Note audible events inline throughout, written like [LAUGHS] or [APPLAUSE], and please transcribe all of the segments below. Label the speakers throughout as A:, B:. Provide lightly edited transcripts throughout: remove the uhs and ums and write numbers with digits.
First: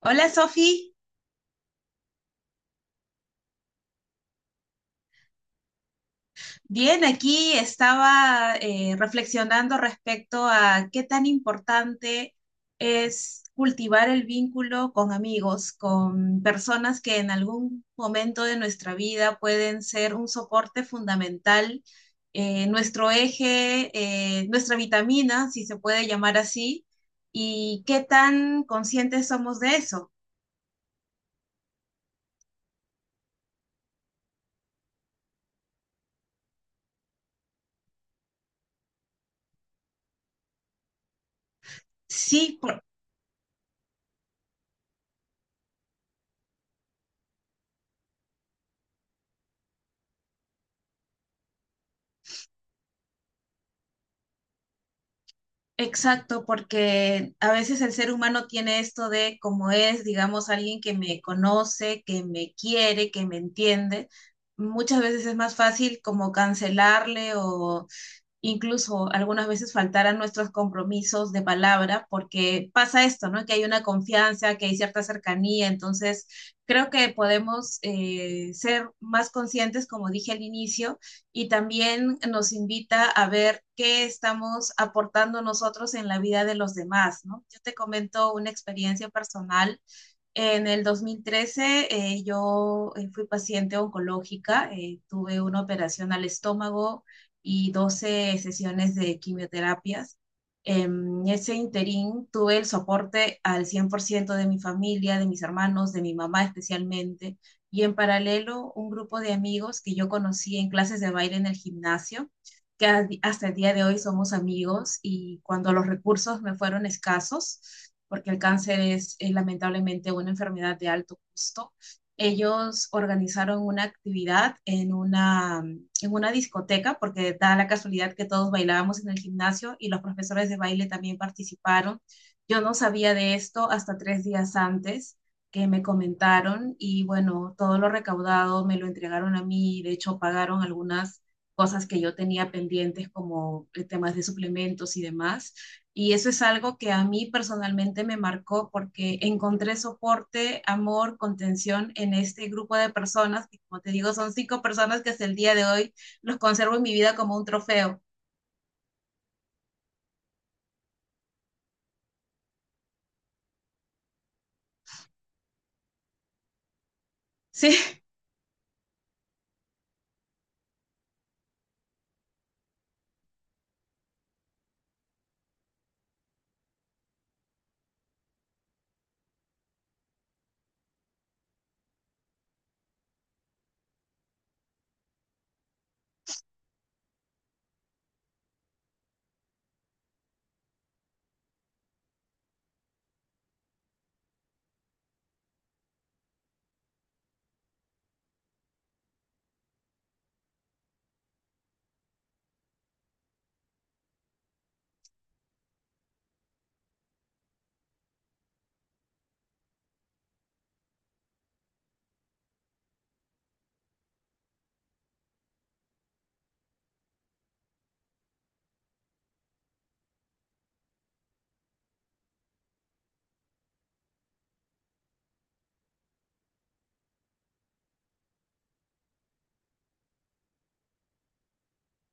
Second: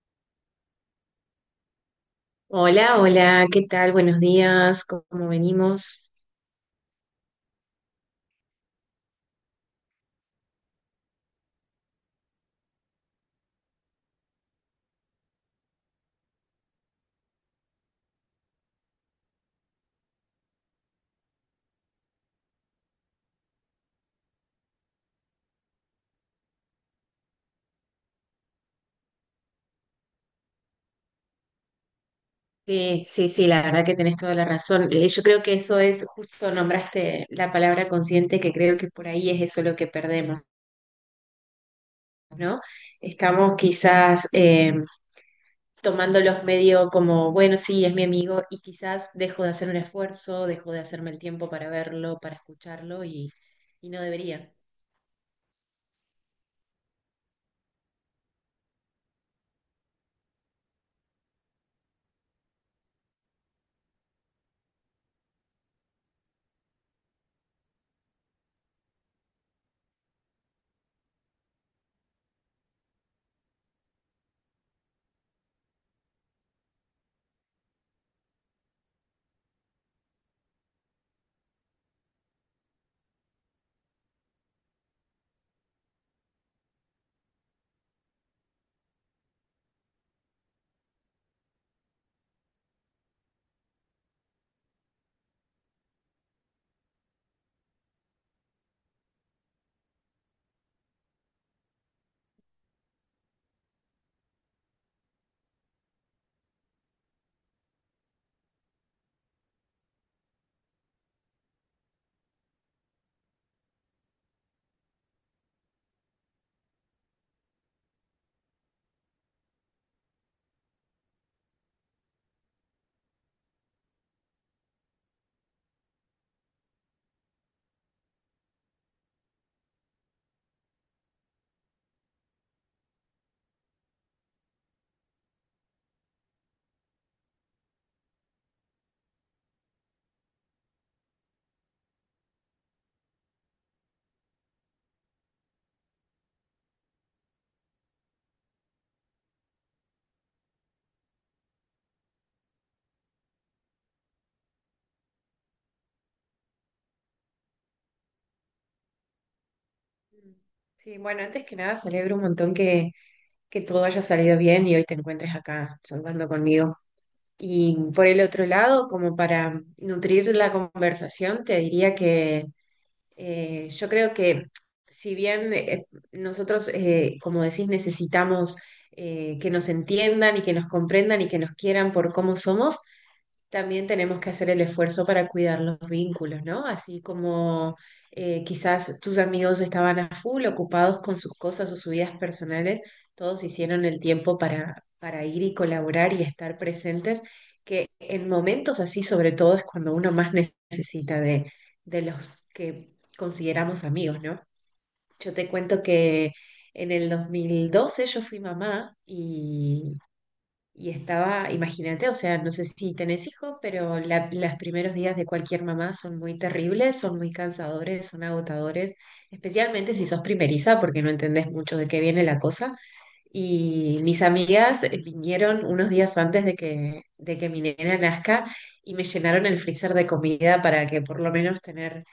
A: Hola Sofi,
B: Hola, hola, ¿qué tal? Buenos días, ¿cómo venimos?
A: bien, aquí estaba reflexionando respecto a qué tan importante es cultivar el vínculo con amigos, con personas que en algún momento de nuestra vida pueden ser un soporte fundamental, nuestro eje, nuestra vitamina, si se puede llamar así, y qué tan conscientes somos de eso.
B: Sí, sí, sí, la verdad que tenés toda la razón. Yo creo que eso es, justo nombraste la palabra consciente, que creo que por ahí es eso lo que perdemos,
A: Sí,
B: ¿no?
A: por-
B: Estamos quizás tomándolos medio como, bueno, sí, es mi amigo, y quizás dejo de hacer un esfuerzo, dejo de hacerme el tiempo para verlo, para escucharlo, y no debería.
A: Exacto, porque a veces el ser humano tiene esto de como es, digamos, alguien que me conoce, que me quiere, que me entiende. Muchas veces es más fácil como cancelarle o incluso algunas veces faltar a nuestros compromisos de palabra, porque pasa esto, ¿no? Que hay una confianza, que hay cierta cercanía, entonces creo que podemos ser más conscientes, como dije al inicio, y también nos invita a ver qué estamos aportando nosotros en la vida de los demás, ¿no? Yo te comento una experiencia personal en el 2013 yo fui paciente oncológica, tuve una operación al estómago y 12 sesiones de quimioterapias. En ese interín tuve el soporte al 100% de mi familia, de mis hermanos, de mi mamá especialmente, y en paralelo un grupo de amigos que yo conocí en clases de baile en el gimnasio que hasta el día de hoy somos amigos y cuando los recursos me fueron escasos, porque el cáncer es lamentablemente una enfermedad de alto costo, ellos organizaron una actividad en una discoteca, porque da la casualidad que todos bailábamos en el gimnasio y los profesores de baile también participaron. Yo no sabía de esto hasta 3 días antes que me comentaron y bueno, todo lo recaudado me lo entregaron a mí, de hecho pagaron algunas cosas que yo tenía pendientes como temas de suplementos y demás. Y eso es algo que a mí personalmente me marcó porque encontré soporte, amor, contención en este grupo de personas, que como te digo, son cinco personas que hasta el día de hoy los conservo en mi vida como un trofeo. [LAUGHS]
B: Mm. Sí, bueno, antes que nada celebro un montón que todo haya salido bien y hoy te encuentres acá charlando conmigo. Y
A: Sí,
B: por el otro lado, como para nutrir la conversación, te diría que yo creo que si bien nosotros, como decís, necesitamos que nos entiendan y que nos comprendan y que nos quieran por cómo somos, también tenemos que hacer el esfuerzo para cuidar los vínculos, ¿no? Así como quizás tus amigos estaban a full, ocupados con sus cosas o sus vidas personales, todos hicieron el tiempo para ir y colaborar y estar presentes, que en momentos así, sobre todo, es cuando uno más necesita de los que consideramos amigos, ¿no? Yo te cuento que en el 2012 yo fui mamá y estaba, imagínate, o sea, no sé si tenés hijos, pero los primeros días de cualquier mamá son muy terribles, son muy cansadores, son agotadores, especialmente si sos primeriza, porque no entendés mucho de qué viene la cosa. Y mis amigas vinieron unos días antes de que mi nena nazca y me llenaron el freezer de comida para que por lo menos tener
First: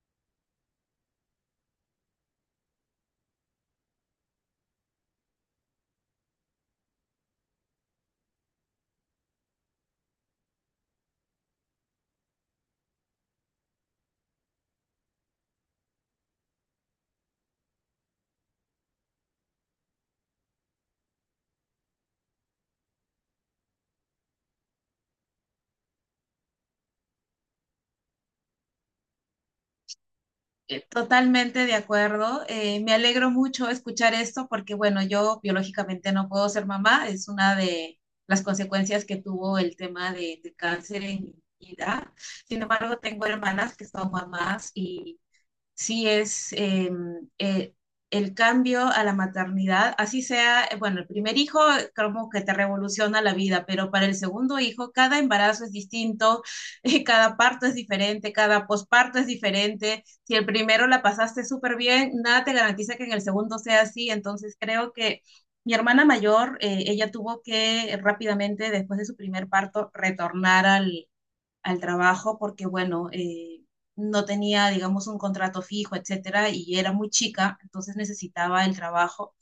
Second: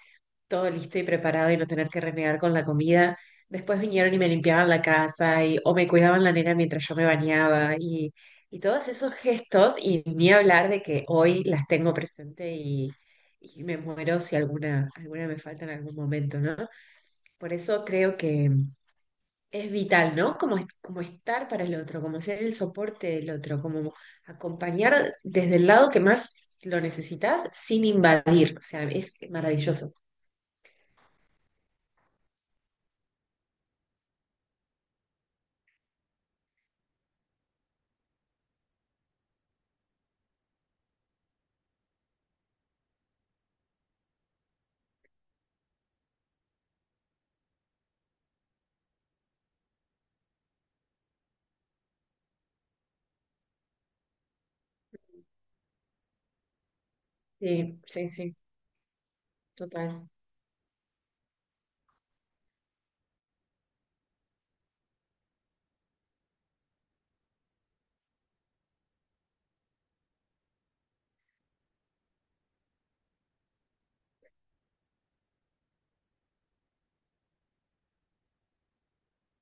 B: todo listo y preparado y no tener que renegar con la comida. Después vinieron y me limpiaban la casa y, o me cuidaban la nena mientras yo me bañaba y todos esos gestos y ni hablar de que hoy las tengo presente y me muero si alguna, alguna me falta en algún momento, ¿no? Por eso creo que es vital, ¿no? Como, como estar para el otro, como ser el soporte del otro, como acompañar desde el lado que más lo necesitas sin invadir. O sea, es maravilloso.
A: totalmente de acuerdo. Me alegro mucho escuchar esto porque, bueno, yo biológicamente no puedo ser mamá. Es una de las consecuencias que tuvo el tema de cáncer en mi vida. Sin embargo, tengo hermanas que son mamás y sí es eh, el cambio a la maternidad, así sea, bueno, el primer hijo como que te revoluciona la vida, pero para el segundo hijo cada embarazo es distinto, [LAUGHS] cada parto es
B: Sí, sí,
A: diferente,
B: sí.
A: cada posparto es diferente.
B: Total.
A: Si el primero la pasaste súper bien, nada te garantiza que en el segundo sea así, entonces creo que... Mi hermana mayor, ella tuvo que rápidamente, después de su primer parto, retornar al trabajo porque, bueno, no tenía, digamos, un contrato fijo, etcétera, y era muy chica, entonces necesitaba el trabajo.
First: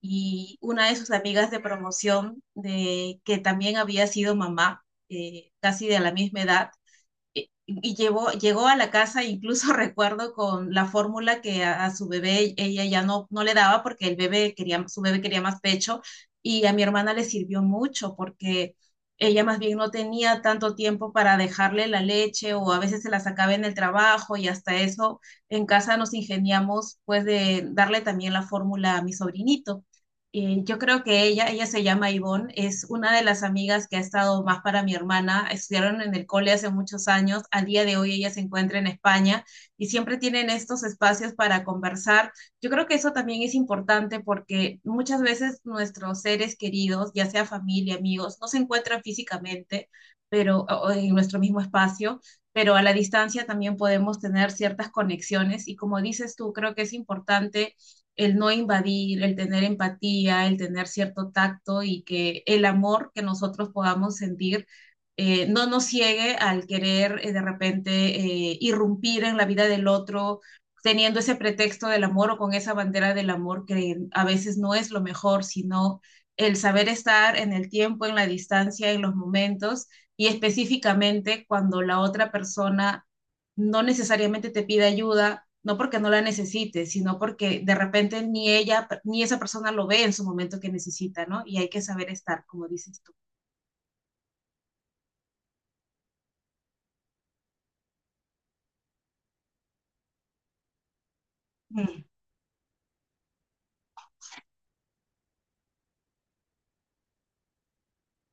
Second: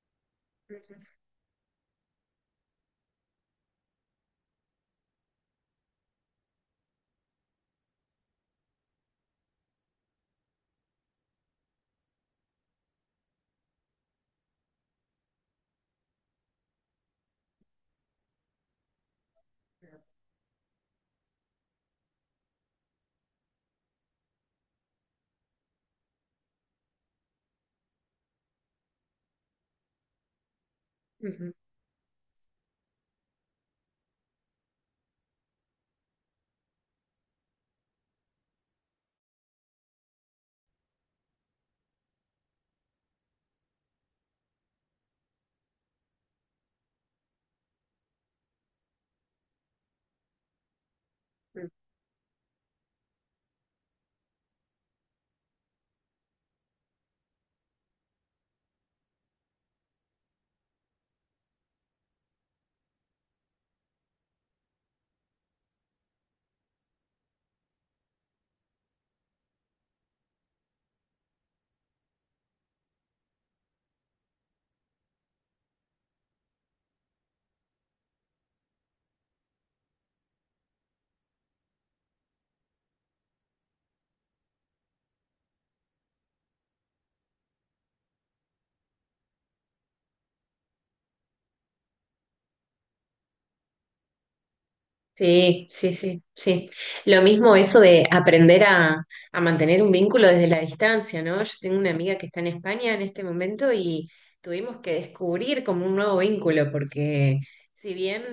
A: Y una de sus amigas de promoción, que también había sido mamá, casi de la misma edad, y llegó a la casa, incluso [LAUGHS] recuerdo con la fórmula que a su bebé ella ya no le daba porque su bebé quería más pecho y a mi hermana le sirvió mucho porque ella más bien no tenía tanto tiempo para dejarle la leche o a veces se la sacaba en el trabajo y hasta eso en casa nos ingeniamos pues de darle también la fórmula a mi sobrinito. Yo creo que ella,
B: Ujú,
A: ella se llama Ivonne, es una de las amigas que ha estado más para mi hermana. Estudiaron en el cole hace muchos años, al día de hoy ella se encuentra en España y siempre tienen estos espacios para conversar. Yo creo que eso también es importante porque muchas veces nuestros seres queridos, ya sea familia, amigos, no se encuentran físicamente, pero o en nuestro mismo
B: ujú.
A: espacio, pero a la distancia también podemos tener ciertas conexiones y como dices tú, creo que es importante el no invadir, el tener empatía, el tener cierto tacto y que el amor que nosotros podamos sentir no nos ciegue al querer de repente irrumpir en la vida del otro teniendo ese pretexto del amor o con esa bandera del amor que a veces no es lo mejor, sino el saber estar en el tiempo, en la distancia, en los momentos y específicamente cuando la otra persona no necesariamente te pide ayuda, no porque no la necesite, sino porque de repente ni ella, ni esa persona lo ve en su momento que necesita, ¿no? Y hay que saber estar, como dices
B: Sí, sí, sí, sí. Lo mismo eso de aprender a mantener un vínculo desde la distancia, ¿no? Yo tengo
A: tú.
B: una amiga que está en España en este momento y tuvimos que descubrir como un nuevo vínculo, porque si bien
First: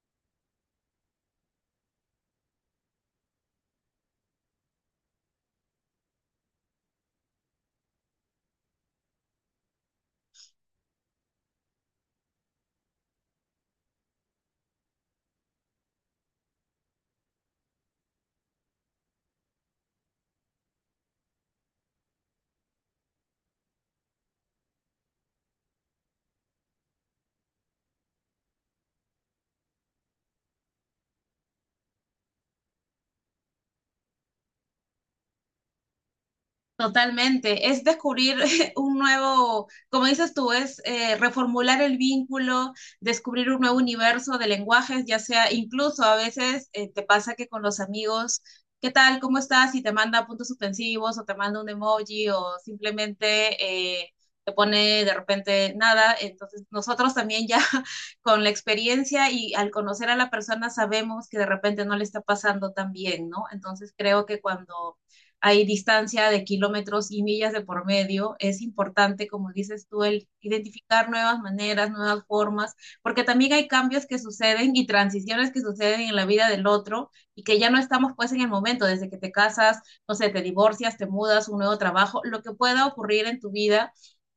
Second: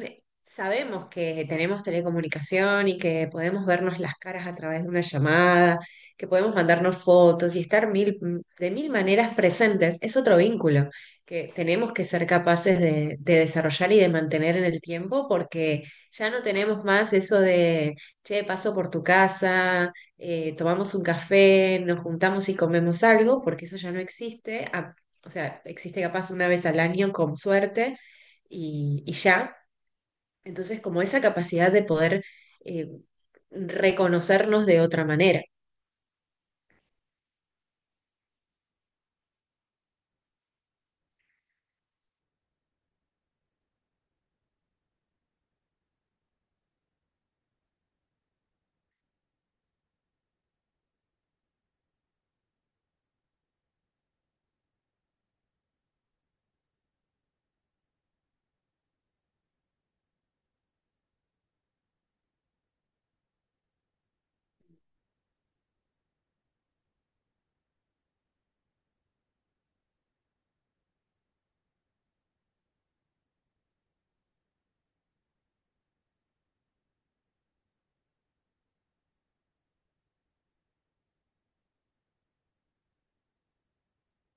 B: sabemos que tenemos telecomunicación y que podemos vernos las caras a través de una llamada, que podemos mandarnos fotos y estar mil, de mil maneras presentes, es otro vínculo que tenemos que ser capaces de desarrollar y de mantener en el tiempo porque ya no tenemos más eso de, che, paso por tu casa, tomamos un café, nos juntamos y comemos algo, porque eso ya no existe. Ah, o sea, existe capaz una vez al año con suerte y ya. Entonces, como esa capacidad de poder eh, reconocernos de otra manera.
A: Totalmente, es descubrir [LAUGHS] un nuevo, como dices tú, es reformular el vínculo, descubrir un nuevo universo de lenguajes, ya sea incluso a veces te pasa que con los amigos, ¿qué tal? ¿Cómo estás? Y te manda puntos suspensivos o te manda un emoji o simplemente te pone de repente nada. Entonces nosotros también ya [LAUGHS] con la experiencia y al conocer a la persona sabemos que de repente no le está pasando tan bien, ¿no? Entonces creo que cuando hay distancia de kilómetros y millas de por medio, es importante, como dices tú, el identificar nuevas maneras, nuevas formas, porque también hay cambios que suceden y transiciones que suceden en la vida del otro y que ya no estamos pues en el momento, desde que te casas, no sé, te divorcias, te mudas, un nuevo trabajo, lo que pueda ocurrir en tu vida.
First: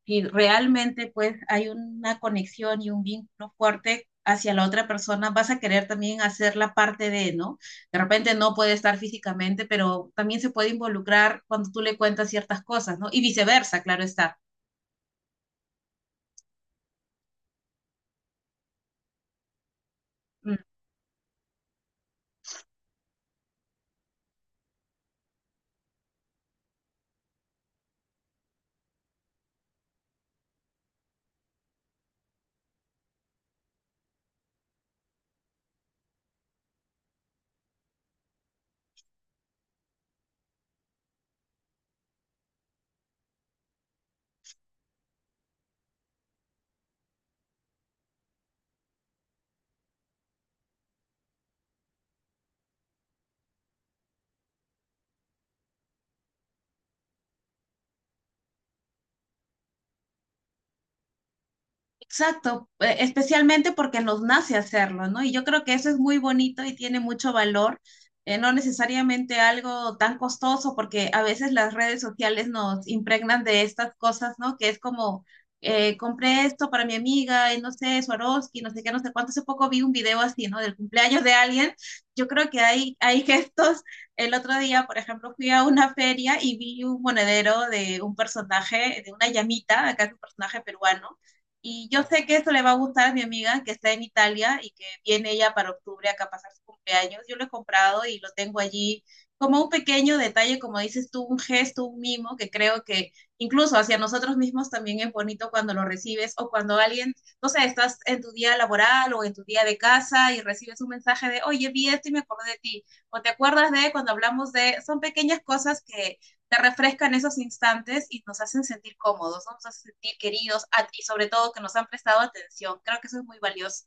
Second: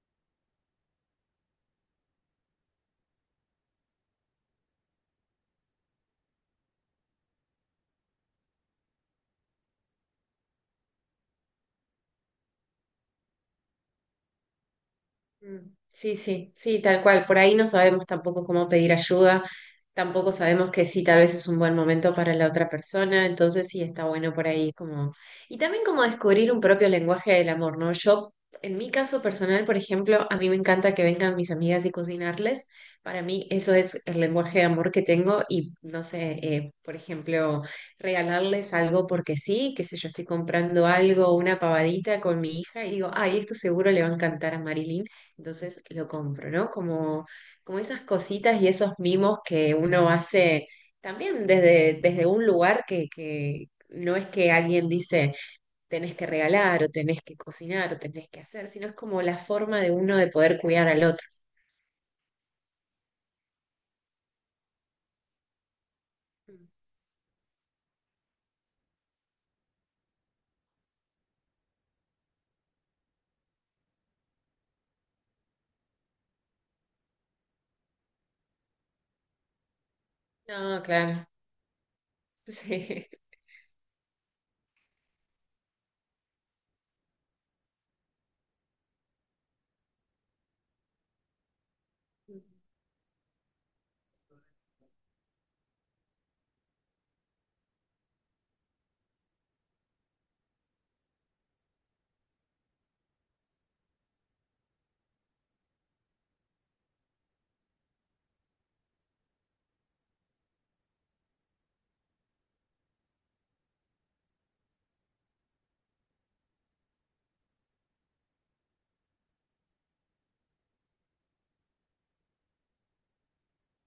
A: Y realmente pues hay una conexión y un vínculo fuerte hacia la otra persona, vas a querer también hacer la parte de, ¿no? De repente no puede estar físicamente, pero también se puede involucrar cuando tú le cuentas ciertas cosas, ¿no? Y viceversa, claro está.
B: Mm. Sí, sí, sí, tal cual. Por ahí no sabemos tampoco cómo pedir ayuda, tampoco
A: Mm.
B: sabemos que sí, tal vez es un buen momento para la otra persona, entonces sí está bueno por ahí como... Y también como descubrir un propio lenguaje del amor, ¿no? Yo, en mi caso personal, por ejemplo, a mí me encanta que vengan mis amigas y cocinarles. Para mí eso es el lenguaje de amor que tengo y, no sé, por ejemplo, regalarles algo porque sí, qué sé yo, estoy comprando algo, una pavadita con mi hija y digo, ay, esto seguro le va a encantar a Marilyn, entonces lo compro, ¿no? Como, como esas cositas y esos mimos que uno hace también desde, desde un lugar que no es que alguien dice tenés que regalar o tenés que cocinar o tenés que hacer, sino es como la forma de uno de poder cuidar al otro.
A: Exacto, especialmente porque nos nace hacerlo, ¿no? Y yo creo que eso es muy bonito y tiene mucho valor, no necesariamente algo tan costoso, porque a veces las redes sociales nos impregnan de estas cosas, ¿no? Que es como, compré esto para mi amiga, y no sé, Swarovski, no sé qué, no sé cuánto. Hace poco vi un video así, ¿no? Del
B: No,
A: cumpleaños
B: claro.
A: de alguien. Yo creo
B: [LAUGHS]
A: que hay,
B: Sí.
A: hay gestos. El otro día, por ejemplo, fui a una feria y vi un monedero de un personaje, de una llamita, acá es un personaje peruano y yo sé que esto le va a gustar a mi amiga que está en Italia y que viene ella para octubre acá a pasar su cumpleaños. Yo lo he comprado y lo tengo allí como un pequeño detalle, como dices tú, un gesto, un mimo, que creo que incluso hacia nosotros mismos también es bonito cuando lo recibes o cuando alguien, no sé, estás en tu día laboral o en tu día de casa y recibes un mensaje de, oye, vi esto y me acordé de ti, o te acuerdas de cuando hablamos de, son pequeñas cosas que te refrescan esos instantes y nos hacen sentir cómodos, ¿no? Nos hacen sentir queridos y sobre todo que nos han prestado atención. Creo que eso es muy valioso.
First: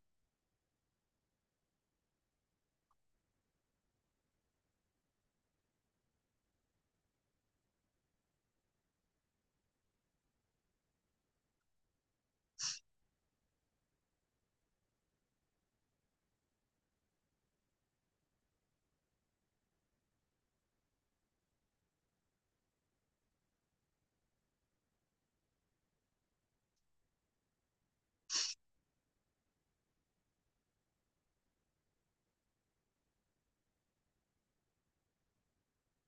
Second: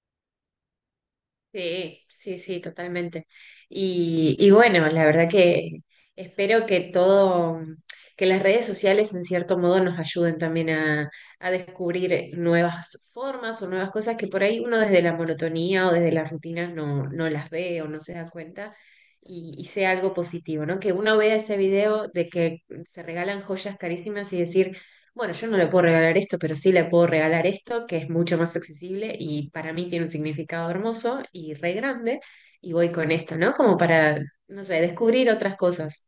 B: Sí, sí, sí, totalmente. Y bueno, la verdad que espero que todo, que las redes sociales en cierto modo nos ayuden también a descubrir nuevas formas o nuevas cosas que por ahí uno desde la monotonía o desde las rutinas no, no las ve o no se da cuenta y sea algo positivo, ¿no? Que uno vea ese video de que se regalan joyas carísimas y decir, bueno, yo no le puedo regalar esto, pero sí le puedo regalar esto, que es mucho más accesible y para mí tiene un significado hermoso y re grande, y voy con esto, ¿no? Como para, no sé, descubrir otras cosas.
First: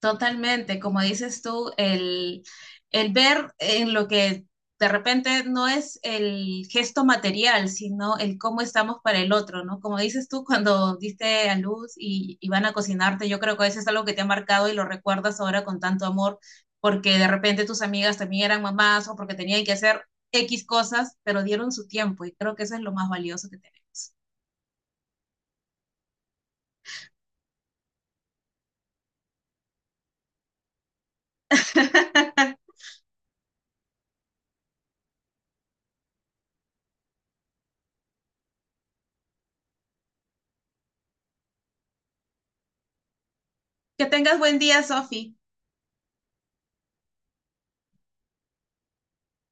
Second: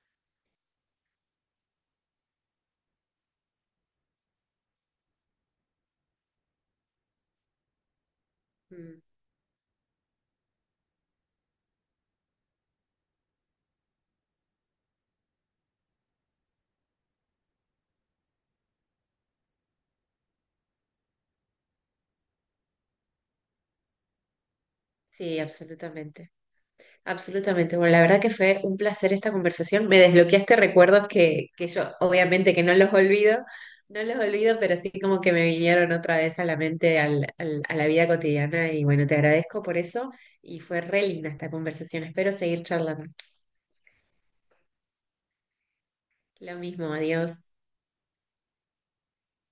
A: Totalmente, como dices tú, el ver en lo que de repente no es el gesto material, sino el cómo estamos
B: Mm.
A: para el otro, ¿no? Como dices tú, cuando diste a luz y van a cocinarte, yo creo que eso es algo que te ha marcado y lo recuerdas ahora con tanto amor, porque de repente tus amigas también eran mamás o porque tenían que hacer X cosas, pero dieron su tiempo y creo que eso es lo más valioso que tenemos.
B: Sí, absolutamente, absolutamente. Bueno, la verdad que fue un placer esta conversación. Me desbloqueaste recuerdos que yo, obviamente que
A: [LAUGHS]
B: no los olvido, no los olvido, pero sí como que me vinieron otra vez a la mente, a la vida cotidiana, y bueno, te agradezco por eso, y fue re linda esta conversación. Espero seguir charlando.
A: Que tengas buen día, Sofi.
B: Lo mismo, adiós.